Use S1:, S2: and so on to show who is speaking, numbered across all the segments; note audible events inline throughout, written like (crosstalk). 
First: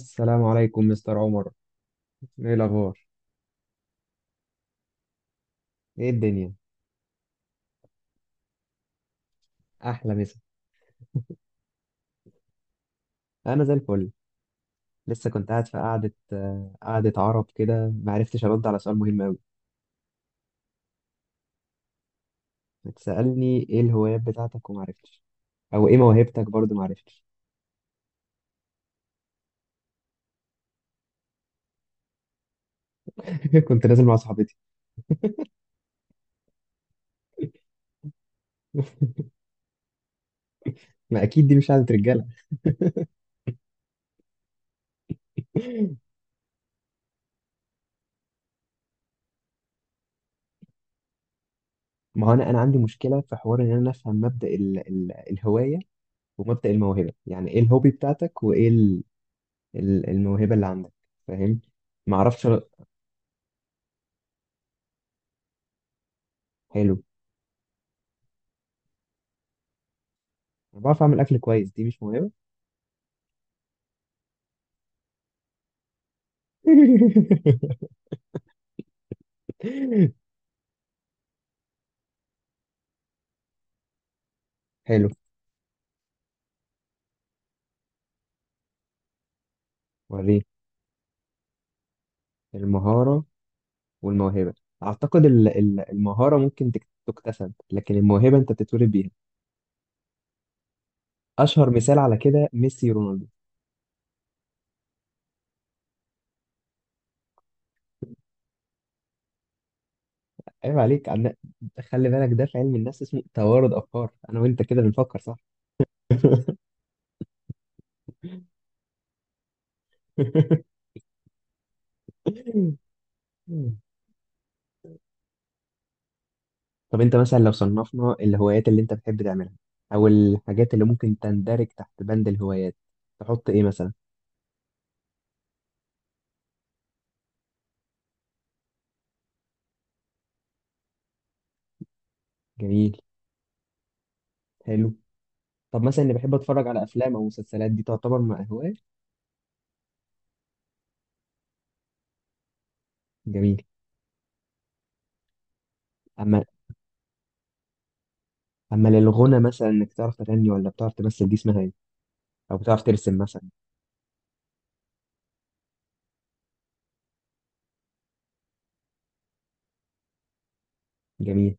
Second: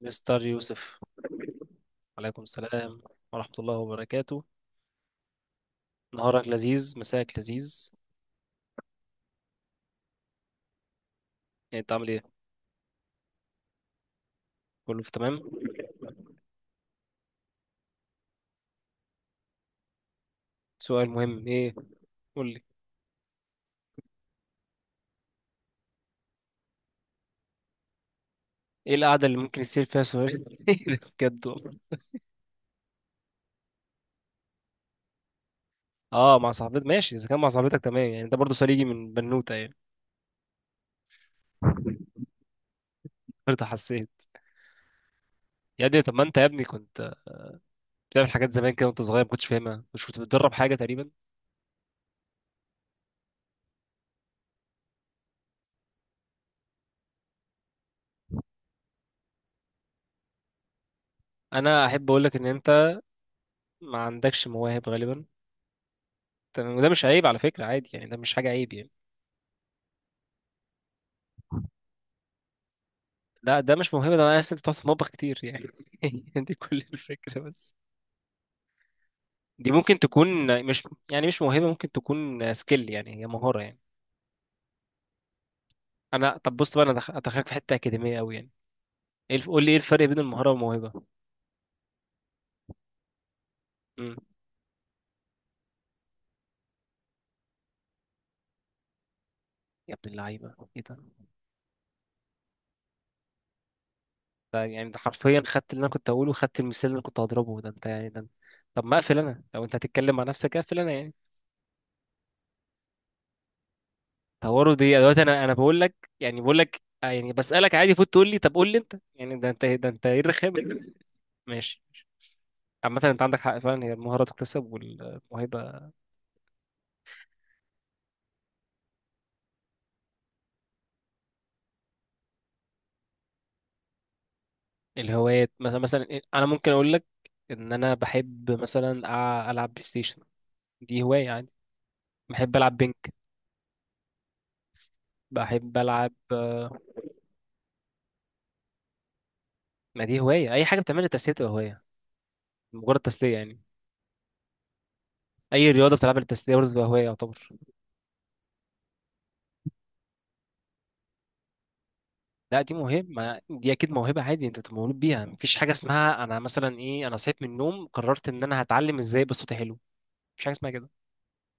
S1: مستر
S2: عليكم
S1: يوسف،
S2: مستر عمر.
S1: عليكم
S2: ايه
S1: السلام
S2: الاخبار؟
S1: ورحمة الله وبركاته.
S2: ايه
S1: نهارك
S2: الدنيا؟
S1: لذيذ، مساك لذيذ.
S2: احلى مسا.
S1: يعني انت عامل ايه؟
S2: انا زي الفل.
S1: كله في
S2: لسه
S1: تمام.
S2: كنت قاعد في قعده عرب كده، ما عرفتش ارد على سؤال مهم قوي.
S1: سؤال مهم ايه؟ قول لي.
S2: بتسالني ايه الهوايات بتاعتك وما عرفتش، او ايه موهبتك برضه ما عرفتش.
S1: ايه القعدة اللي ممكن يصير فيها سؤال؟ (laughs) ايه ده بجد والله.
S2: (laughs) كنت نازل مع صاحبتي.
S1: اه مع صاحبتك ماشي، اذا كان مع صاحبتك تمام، يعني انت برضه سليجي من بنوتة يعني.
S2: ما اكيد دي مش قعده رجاله.
S1: برضه حسيت. يا ابني،
S2: (laughs)
S1: طب ما انت يا ابني كنت بتعمل حاجات زمان كده وانت صغير ما كنتش فاهمها، مش كنت بتدرب حاجة تقريبا؟
S2: ما هو انا عندي مشكله في حوار ان انا افهم مبدا ال الهوايه ومبدا الموهبه، يعني ايه الهوبي بتاعتك وايه ال الموهبه اللي عندك؟ فاهم.
S1: انا احب
S2: ما
S1: اقول لك ان
S2: اعرفش.
S1: انت ما عندكش مواهب غالبا. تمام، وده
S2: حلو.
S1: مش عيب على فكرة، عادي يعني، ده مش حاجة عيب يعني.
S2: أنا بعرف اعمل اكل كويس، دي مش موهبه.
S1: لا ده مش موهبة، ده انا عايز انت بتقعد في المطبخ كتير يعني. (laughs) دي كل الفكرة بس.
S2: (laughs)
S1: دي ممكن تكون، مش يعني مش موهبة، ممكن تكون سكيل يعني، هي مهارة يعني.
S2: حلو،
S1: انا طب بص بقى، انا ادخلك في حتة أكاديمية قوي يعني. ايه قول لي ايه الفرق بين
S2: وريني.
S1: المهارة والموهبة؟
S2: المهارة
S1: امم
S2: والموهبة، أعتقد المهارة ممكن تكتسب، لكن الموهبة أنت بتتولد بيها.
S1: يا ابن اللعيبة ايه ده؟
S2: أشهر مثال على كده ميسي رونالدو.
S1: ده يعني ده حرفيا خدت اللي انا كنت هقوله، وخدت المثال اللي انا كنت هضربه. ده انت يعني ده، طب ما اقفل انا، لو انت هتتكلم مع نفسك اقفل
S2: عيب
S1: انا
S2: عليك
S1: يعني.
S2: خلي بالك ده في علم النفس اسمه توارد أفكار، أنا وأنت
S1: طوروا
S2: كده
S1: دي
S2: بنفكر
S1: دلوقتي،
S2: صح.
S1: انا بقول لك يعني، بقول لك يعني بسألك عادي، فوت تقول لي طب قول لي انت يعني، ده انت، ده انت، ايه الرخامة
S2: (laughs)
S1: دي؟ ماشي. عامة انت عندك حق فعلا، هي المهارة تكتسب والموهبة.
S2: طب أنت مثلا لو صنفنا الهوايات اللي أنت بتحب تعملها أو الحاجات اللي ممكن تندرج تحت بند الهوايات، تحط إيه مثلا؟
S1: الهوايات مثلا، مثلا انا ممكن اقول لك ان انا بحب مثلا العب بلاي ستيشن. دي هواية عادي. بحب العب
S2: جميل.
S1: بينك.
S2: حلو.
S1: بحب
S2: طب مثلا
S1: العب
S2: اللي بحب اتفرج على افلام او مسلسلات دي تعتبر مع هواية؟
S1: ما دي هواية، اي حاجة بتعملها تسلية تبقى هواية، مجرد تسلية
S2: جميل.
S1: يعني. اي رياضة بتلعبها
S2: اما
S1: للتسلية برضه تبقى هواية يعتبر.
S2: اما للغنى مثلا، انك تعرف تغني ولا بتعرف تمثل دي اسمها ايه؟ او
S1: لا دي
S2: بتعرف
S1: موهبة،
S2: ترسم
S1: ما-
S2: مثلا.
S1: دي اكيد موهبة. عادي انت بتبقى مولود بيها، مفيش حاجة اسمها انا مثلا ايه، انا صحيت من النوم قررت ان انا هتعلم ازاي يبقى صوتي حلو، مفيش حاجة اسمها كده.
S2: جميل.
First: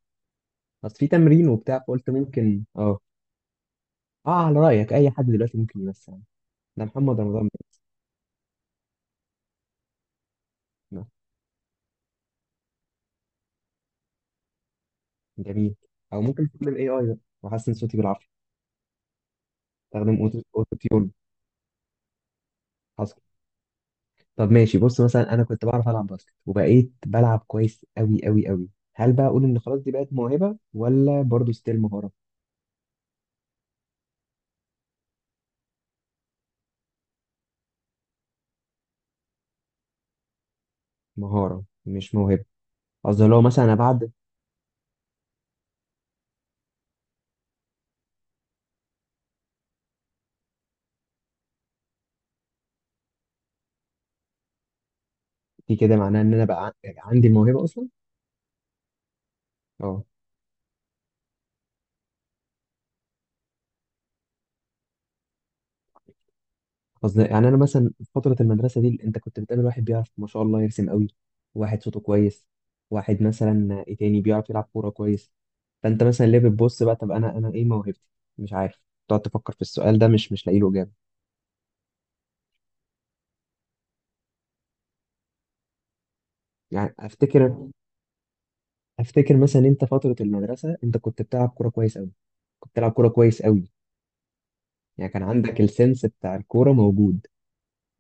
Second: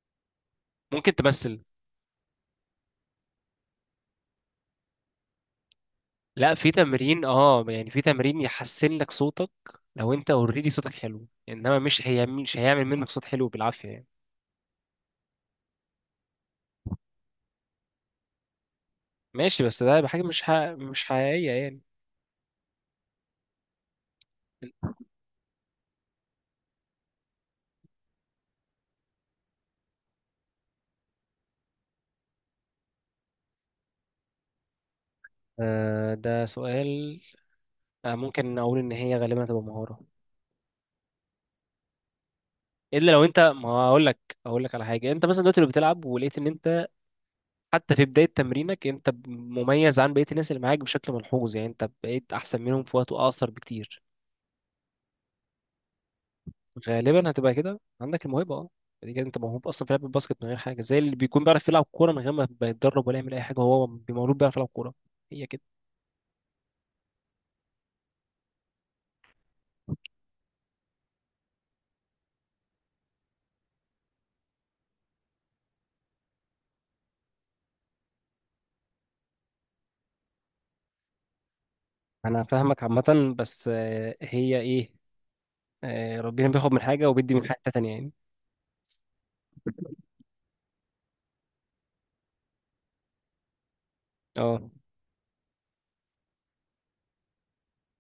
S2: بس في
S1: ممكن
S2: تمرين
S1: تمثل.
S2: وبتاع، فقلت ممكن اه. اه، على رايك اي حد دلوقتي ممكن يمثل؟
S1: لا في
S2: ده محمد
S1: تمرين
S2: رمضان
S1: اه، يعني في تمرين يحسن لك صوتك. لو انت اوريدي صوتك
S2: بيعمل.
S1: حلو، انما مش، هي مش هيعمل منك صوت حلو بالعافيه يعني.
S2: جميل. او ممكن استخدم اي بقى واحسن صوتي بالعافيه.
S1: ماشي، بس ده
S2: استخدم
S1: حاجه
S2: أوتو تيون.
S1: مش حقيقيه يعني.
S2: حصل. طب ماشي، بص مثلا انا كنت بعرف العب باسكت وبقيت بلعب كويس قوي قوي قوي، هل بقى اقول ان خلاص دي بقت موهبه ولا برضو ستيل مهاره؟
S1: آه ده سؤال. آه ممكن اقول ان هي غالبا هتبقى مهاره،
S2: مهاره مش موهبه؟
S1: الا لو
S2: قصدي
S1: انت،
S2: لو مثلا انا
S1: ما اقول
S2: بعد.
S1: لك. اقول لك على حاجه، انت مثلا دلوقتي لو بتلعب ولقيت ان انت حتى في بدايه تمرينك انت مميز عن بقيه الناس اللي معاك بشكل ملحوظ، يعني انت بقيت احسن منهم في وقت اقصر بكتير،
S2: دي كده معناها ان انا بقى عندي
S1: غالبا هتبقى
S2: الموهبه
S1: كده
S2: اصلا.
S1: عندك الموهبه اه. يعني كده انت موهوب اصلا في لعب
S2: اه.
S1: الباسكت، من غير حاجه، زي اللي بيكون بيعرف يلعب كوره من غير ما بيتدرب ولا يعمل اي حاجه، هو مولود بيعرف يلعب كوره. هي كده.
S2: قصدي يعني انا مثلا في فتره المدرسه دي انت كنت بتقابل واحد بيعرف ما شاء الله يرسم قوي، واحد صوته كويس، واحد مثلا ايه تاني بيعرف يلعب كوره كويس، فانت مثلا ليه بتبص بقى طب انا ايه موهبتي؟ مش عارف، تقعد تفكر في السؤال ده مش لاقي له اجابه.
S1: انا فاهمك عامه، بس هي ايه، ربنا بياخد من
S2: يعني
S1: حاجه وبيدي من حاجه
S2: افتكر،
S1: تانية يعني.
S2: افتكر مثلا انت فتره المدرسه انت كنت بتلعب كوره كويس قوي. كنت بتلعب كوره كويس قوي،
S1: اه
S2: يعني كان عندك السنس بتاع الكوره موجود،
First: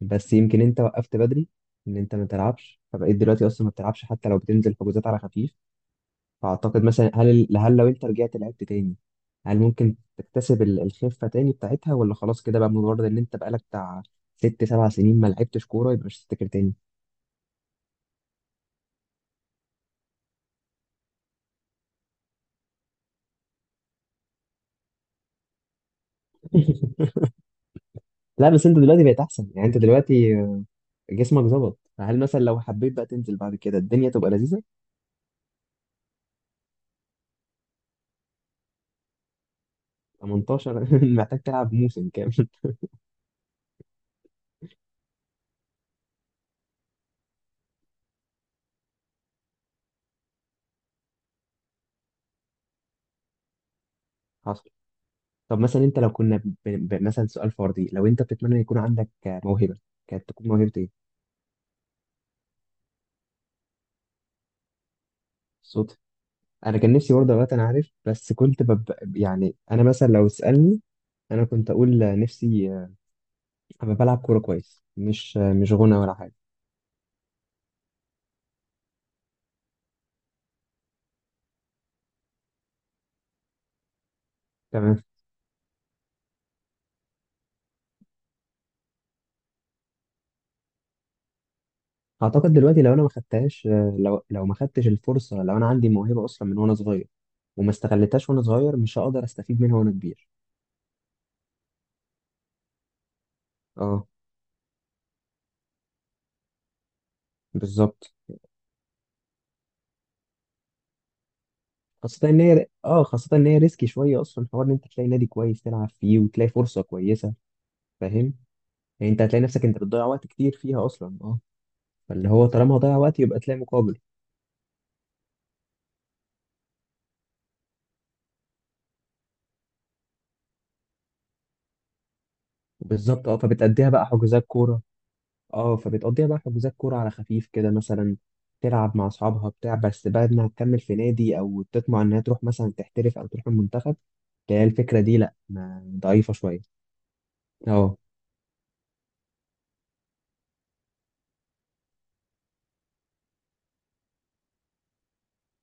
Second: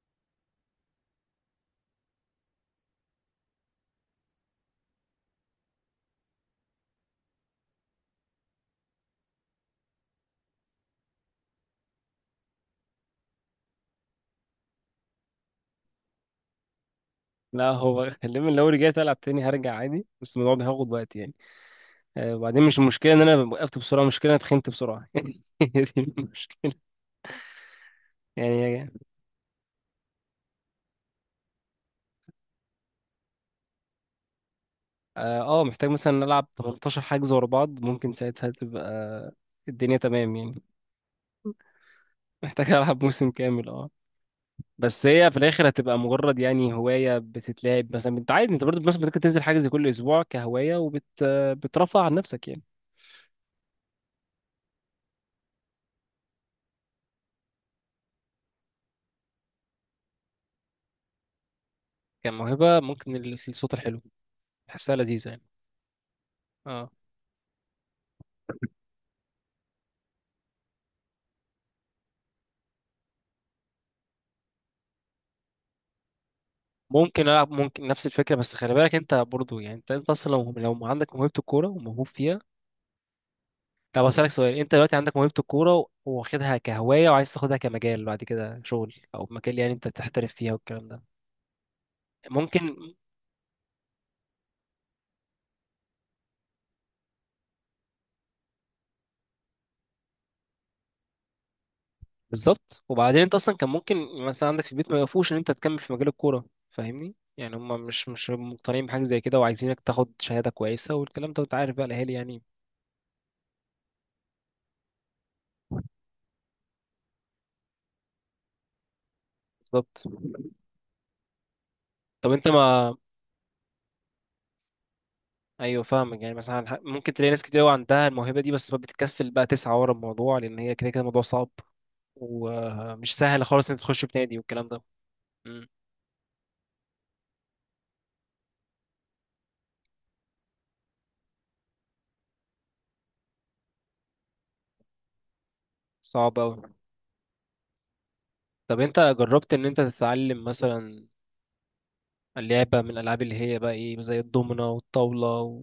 S2: بس يمكن انت وقفت بدري ان انت ما تلعبش، فبقيت دلوقتي اصلا ما بتلعبش حتى لو بتنزل حجوزات على خفيف. فاعتقد مثلا هل هل لو انت رجعت لعبت تاني هل ممكن تكتسب الخفه تاني بتاعتها، ولا خلاص كده بقى مجرد ان انت بقالك بتاع ست سبع سنين ما لعبتش كوره يبقى مش هتفتكر تاني؟
S1: لا هو خلينا، لو رجعت العب تاني هرجع عادي، بس الموضوع بياخد وقت يعني. وبعدين مش المشكله ان انا وقفت بسرعه، المشكله إن انا اتخنت بسرعه (laughs) هي دي المشكله
S2: (laughs) لا، بس انت
S1: يعني.
S2: دلوقتي بقيت احسن، يعني انت دلوقتي جسمك ظبط، فهل مثلا لو حبيت بقى تنزل بعد كده الدنيا تبقى لذيذه؟
S1: اه محتاج مثلا نلعب 18 حجز ورا بعض، ممكن ساعتها تبقى الدنيا تمام يعني.
S2: 18؟ (laughs) محتاج تلعب موسم كامل.
S1: محتاج (laughs) العب موسم كامل اه. بس هي في الاخر هتبقى مجرد يعني هوايه بتتلعب، مثلا انت عادي انت برضه مثلا ممكن تنزل حجز كل اسبوع كهوايه، وبت بترفع عن نفسك يعني.
S2: (laughs) طب مثلا انت لو كنا مثلا سؤال فردي، لو انت بتتمنى يكون عندك موهبة، كانت تكون موهبة ايه؟
S1: كموهبه ممكن الصوت الحلو، بحسها لذيذه يعني.
S2: الصوت؟ انا
S1: اه
S2: كان نفسي برضه، دلوقتي انا عارف بس كنت يعني انا مثلا لو تسألني انا كنت اقول نفسي ابقى بلعب كورة كويس، مش غنى ولا حاجة.
S1: ممكن العب، ممكن نفس الفكره، بس خلي بالك انت برضه يعني، انت اصلا لو عندك موهبه الكوره وموهوب فيها. طب اسالك سؤال، انت دلوقتي
S2: تمام.
S1: عندك موهبه الكوره واخدها كهوايه، وعايز تاخدها كمجال بعد كده، شغل او مجال يعني انت تحترف فيها والكلام ده.
S2: اعتقد
S1: ممكن.
S2: دلوقتي لو انا ما خدتهاش، لو ما خدتش الفرصة، لو انا عندي موهبة اصلا من وانا صغير وما استغلتهاش وانا صغير، مش هقدر استفيد منها وانا كبير.
S1: بالظبط، وبعدين انت اصلا كان ممكن
S2: اه.
S1: مثلا عندك في البيت ما يوقفوش ان انت تكمل في مجال الكوره، فاهمني يعني. هم مش
S2: بالظبط.
S1: مش مقتنعين بحاجه زي كده، وعايزينك تاخد شهاده كويسه والكلام ده، وانت عارف بقى الاهالي يعني.
S2: خاصة ان هي ريسكي شوية اصلا، حوار ان انت تلاقي نادي كويس تلعب فيه وتلاقي فرصة كويسة. فاهم. يعني انت هتلاقي نفسك انت
S1: بالظبط.
S2: بتضيع وقت كتير فيها اصلا، اه. فاللي
S1: طب
S2: هو
S1: انت
S2: طالما
S1: ما،
S2: هضيع وقت يبقى تلاقي مقابل.
S1: ايوه فاهمك. يعني مثلا ممكن تلاقي ناس كتير قوي عندها الموهبه دي، بس بتكسل بقى تسعى ورا الموضوع، لان هي كده كده الموضوع صعب ومش
S2: بالظبط. اه
S1: سهل خالص انك
S2: فبتأديها
S1: تخش
S2: بقى
S1: في نادي
S2: حجوزات
S1: والكلام ده.
S2: كورة اه فبتقضيها بقى حجوزات كورة على خفيف كده مثلا، تلعب مع اصحابها بتاع، بس بعد ما تكمل في نادي او تطمع انها تروح مثلا تحترف او تروح المنتخب، تلاقي الفكرة دي لا ما ضعيفة
S1: صعب
S2: شوية.
S1: أوي.
S2: اه.
S1: طب أنت جربت إن أنت تتعلم مثلا اللعبة من الألعاب اللي هي بقى إيه، زي الدومينة والطاولة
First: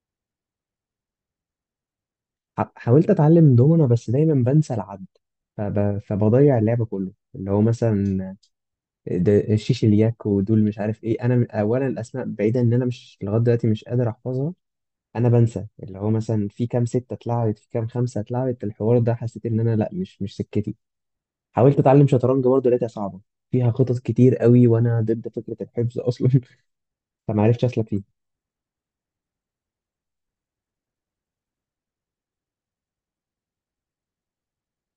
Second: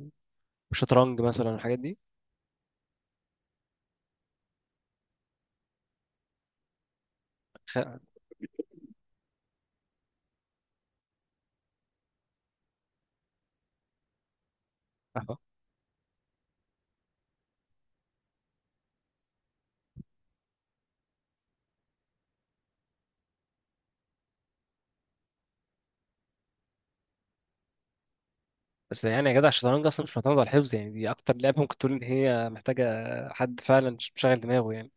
S1: والشطرنج مثلا والحاجات دي؟
S2: حاولت اتعلم دومنا، بس دايما بنسى العد، فبضيع اللعب كله اللي هو
S1: خ...
S2: مثلا ده شيش الياك ودول مش عارف ايه. انا اولا الاسماء بعيدا، ان انا مش لغايه دلوقتي مش قادر احفظها. انا
S1: أهو.
S2: بنسى اللي هو مثلا في كام ستة اتلعبت في كام خمسة اتلعبت، الحوار ده حسيت ان انا لا مش سكتي. حاولت اتعلم شطرنج برضه لقيتها صعبة، فيها خطط كتير قوي وانا ضد فكرة الحفظ اصلا. (laughs) فما عرفتش اسلك.
S1: بس يعني يا جدع الشطرنج أصلا مش معتمد على الحفظ يعني، دي أكتر لعبة ممكن تقول إن هي محتاجة حد فعلا مشغل دماغه يعني.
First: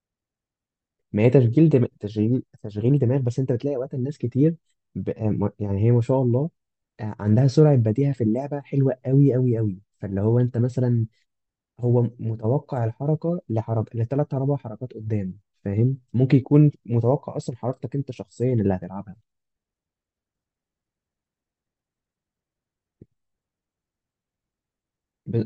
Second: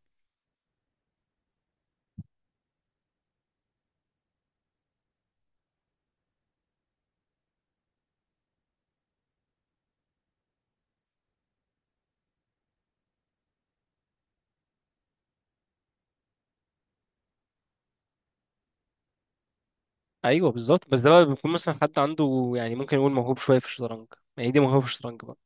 S2: ما هي تشغيل تشغيل دماغ، بس انت بتلاقي وقت الناس كتير، يعني هي ما شاء الله، عندها سرعة بديهة في اللعبة حلوة قوي قوي قوي، فاللي هو انت مثلا هو متوقع الحركة لحركة لثلاث اربع حركات قدام. فاهم، ممكن يكون متوقع اصلا حركتك انت شخصيا اللي هتلعبها.
S1: أيوه بالظبط، بس ده بقى بيكون مثلا حد عنده يعني، ممكن يقول موهوب شوية في الشطرنج، يعني دي موهوب في الشطرنج بقى.
S2: ب...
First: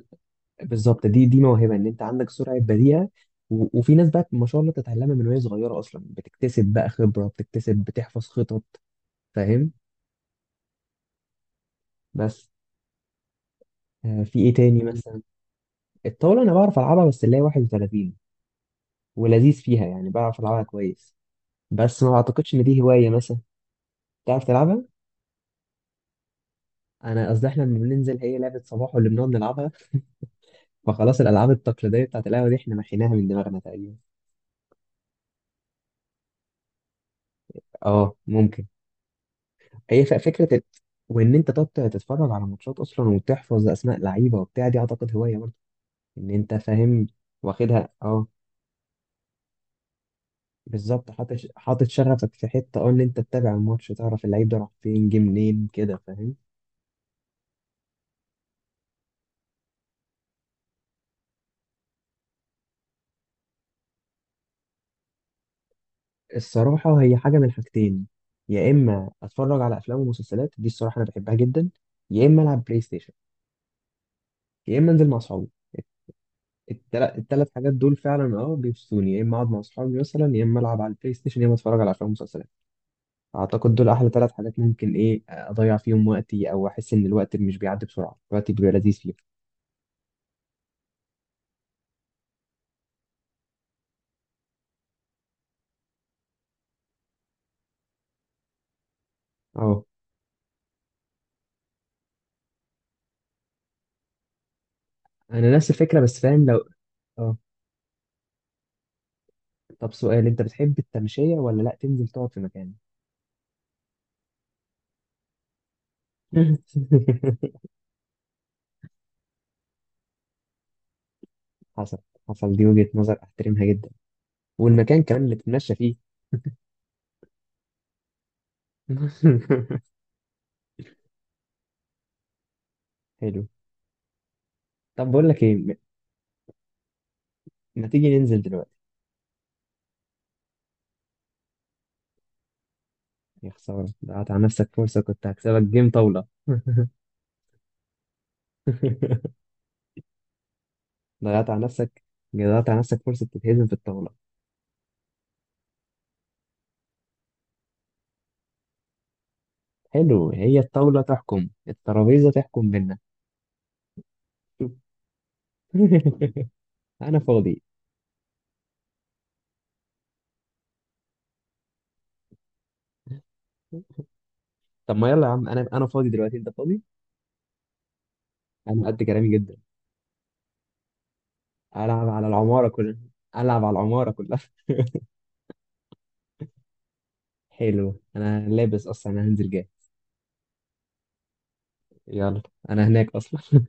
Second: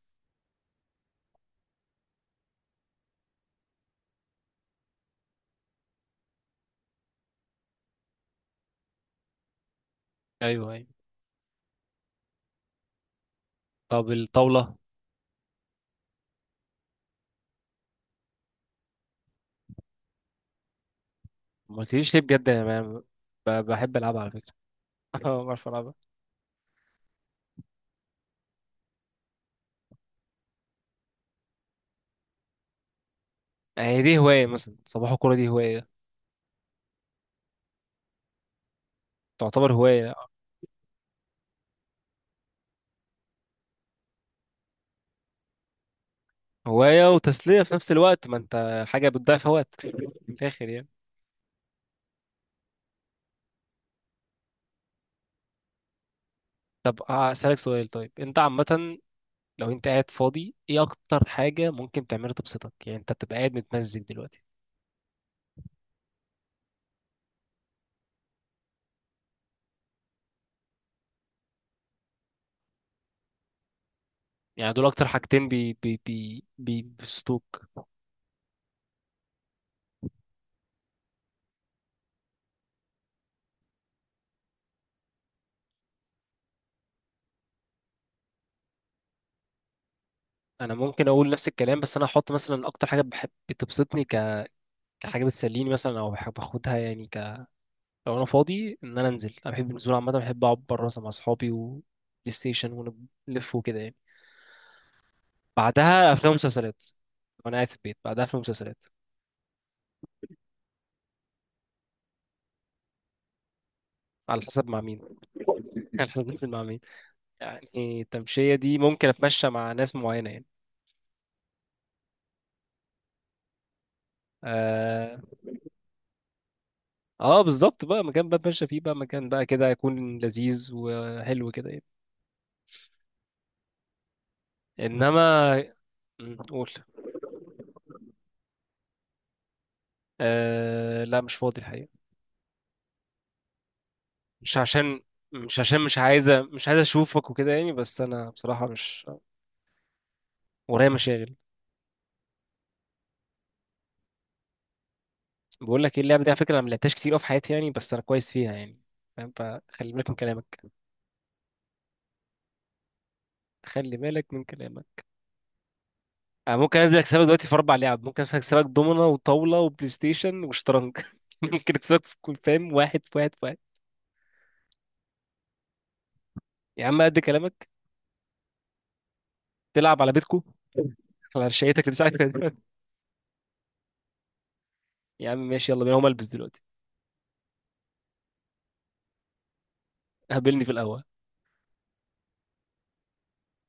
S2: بالظبط، دي موهبة ان انت عندك سرعة بديهة، وفي ناس بقى ما شاء الله تتعلمها من وهي صغيرة اصلا بتكتسب بقى خبرة، بتكتسب بتحفظ خطط. فاهم.
S1: أيوه أيوه.
S2: بس
S1: طب
S2: في ايه
S1: الطاولة؟
S2: تاني مثلا؟ الطاولة أنا بعرف ألعبها، بس اللي هي 31 ولذيذ فيها، يعني بعرف ألعبها كويس،
S1: ما
S2: بس
S1: قلتليش
S2: ما
S1: ليه بجد،
S2: أعتقدش إن
S1: أنا
S2: دي هواية مثلا.
S1: بحب ألعبها على
S2: تعرف
S1: فكرة.
S2: تلعبها؟
S1: (laughs) أه بعرف ألعبها.
S2: أنا قصدي إحنا لما بننزل هي لعبة صباح واللي بنقعد نلعبها، فخلاص الألعاب التقليدية بتاعت القهوة دي إحنا محيناها من دماغنا تقريبا.
S1: يعني دي هواية مثلا، صباح الكورة دي هواية،
S2: أه ممكن.
S1: تعتبر
S2: هي
S1: هواية.
S2: فكرة وإن أنت تقعد تتفرج على ماتشات أصلا وتحفظ أسماء لعيبة وبتاع دي أعتقد هواية برضه، إن أنت فاهم.
S1: هواية وتسلية في
S2: واخدها،
S1: نفس الوقت،
S2: أه.
S1: ما انت حاجة بتضيع في وقت من الآخر يعني.
S2: بالظبط، حاطط حاطط شغفك في حتة، إن أنت تتابع الماتش تعرف اللعيب ده راح فين جه منين كده. فاهم.
S1: طب هسألك سؤال طيب، انت عامة لو انت قاعد فاضي ايه اكتر حاجة ممكن تعملها تبسطك، يعني انت بتبقى قاعد متمزج دلوقتي.
S2: الصراحة هي حاجة من حاجتين، يا إما أتفرج على أفلام ومسلسلات دي الصراحة أنا بحبها جدا، يا إما ألعب بلاي ستيشن،
S1: يعني
S2: يا
S1: دول
S2: إما
S1: اكتر
S2: أنزل مع
S1: حاجتين
S2: أصحابي.
S1: بي بي بي بي
S2: التلات
S1: بيبسطوك
S2: حاجات دول فعلا بيبسطوني، يا إما أقعد مع أصحابي مثلا، يا إما ألعب على البلاي ستيشن، يا إما أتفرج على أفلام ومسلسلات. أعتقد دول أحلى تلات حاجات ممكن إيه أضيع فيهم وقتي، أو أحس إن الوقت مش بيعدي بسرعة، الوقت بيبقى لذيذ فيهم.
S1: انا ممكن اقول نفس الكلام، بس انا هحط مثلا اكتر حاجة بحب بتبسطني كحاجة بتسليني مثلا، او بحب اخدها يعني لو انا فاضي ان انا انزل، انا بحب
S2: أه.
S1: النزول عامة، بحب اقعد بره مثلا مع اصحابي و بلاي ستيشن ونلف وكده يعني.
S2: أنا نفس الفكرة،
S1: بعدها
S2: بس
S1: افلام
S2: فاهم لو.
S1: ومسلسلات،
S2: أه.
S1: وانا قاعد في البيت بعدها افلام ومسلسلات.
S2: طب سؤال، أنت بتحب التمشية ولا لأ تنزل تقعد في مكان؟
S1: على حسب مع مين، (laughs) على حسب نازل مع مين
S2: (laughs)
S1: يعني. التمشيه دي ممكن اتمشى مع ناس معينه يعني.
S2: حصل. حصل، دي وجهة نظر أحترمها جدا. والمكان
S1: اه,
S2: كمان نتمشى فيه.
S1: آه بالظبط بقى، مكان بقى اتمشى فيه، بقى مكان بقى كده
S2: (laughs)
S1: يكون لذيذ وحلو كده يعني.
S2: حلو. طب بقول لك ايه
S1: انما م، قول.
S2: ما تيجي ننزل دلوقتي؟
S1: آه لا مش فاضي الحقيقه.
S2: يا خسارة، ضيعت على
S1: مش
S2: نفسك
S1: عشان،
S2: فرصة، كنت
S1: مش
S2: هكسبك
S1: عشان
S2: جيم
S1: مش
S2: طاولة.
S1: عايزه،
S2: (laughs)
S1: مش عايزه اشوفك وكده يعني، بس انا بصراحه مش، ورايا مشاغل.
S2: ضيعت على نفسك ضيعت على نفسك فرصة تتهزم في الطاولة.
S1: بقول لك ايه، اللعبه دي على فكره انا ما لعبتهاش كتير أوي في حياتي يعني، بس انا كويس فيها يعني، فاهم، فخلي بالك من
S2: حلو، هي
S1: كلامك.
S2: الطاولة تحكم، الترابيزة تحكم بينا.
S1: خلي بالك من
S2: شوف.
S1: كلامك.
S2: (laughs)
S1: أنا ممكن أنزل
S2: أنا
S1: أكسبك دلوقتي في
S2: فاضي.
S1: أربع لعب، ممكن أنزل أكسبك دومنة وطاولة وبلاي ستيشن وشطرنج (laughs) ممكن أكسبك في كل، فاهم، واحد في واحد في واحد.
S2: طب ما يلا يا عم، أنا فاضي دلوقتي، أنت فاضي؟
S1: يا عم قد كلامك.
S2: أنا قد كلامي جدا.
S1: تلعب على بيتكو، على شقتك اللي
S2: ألعب على
S1: ساعتك.
S2: العمارة كلها، ألعب على العمارة كلها.
S1: (laughs) يا عم ماشي، يلا بينا هقوم ألبس دلوقتي،
S2: (laughs) حلو، أنا لابس أصلا، أنا هنزل جاي.
S1: قابلني في القهوة.
S2: يلا. أنا هناك أصلا.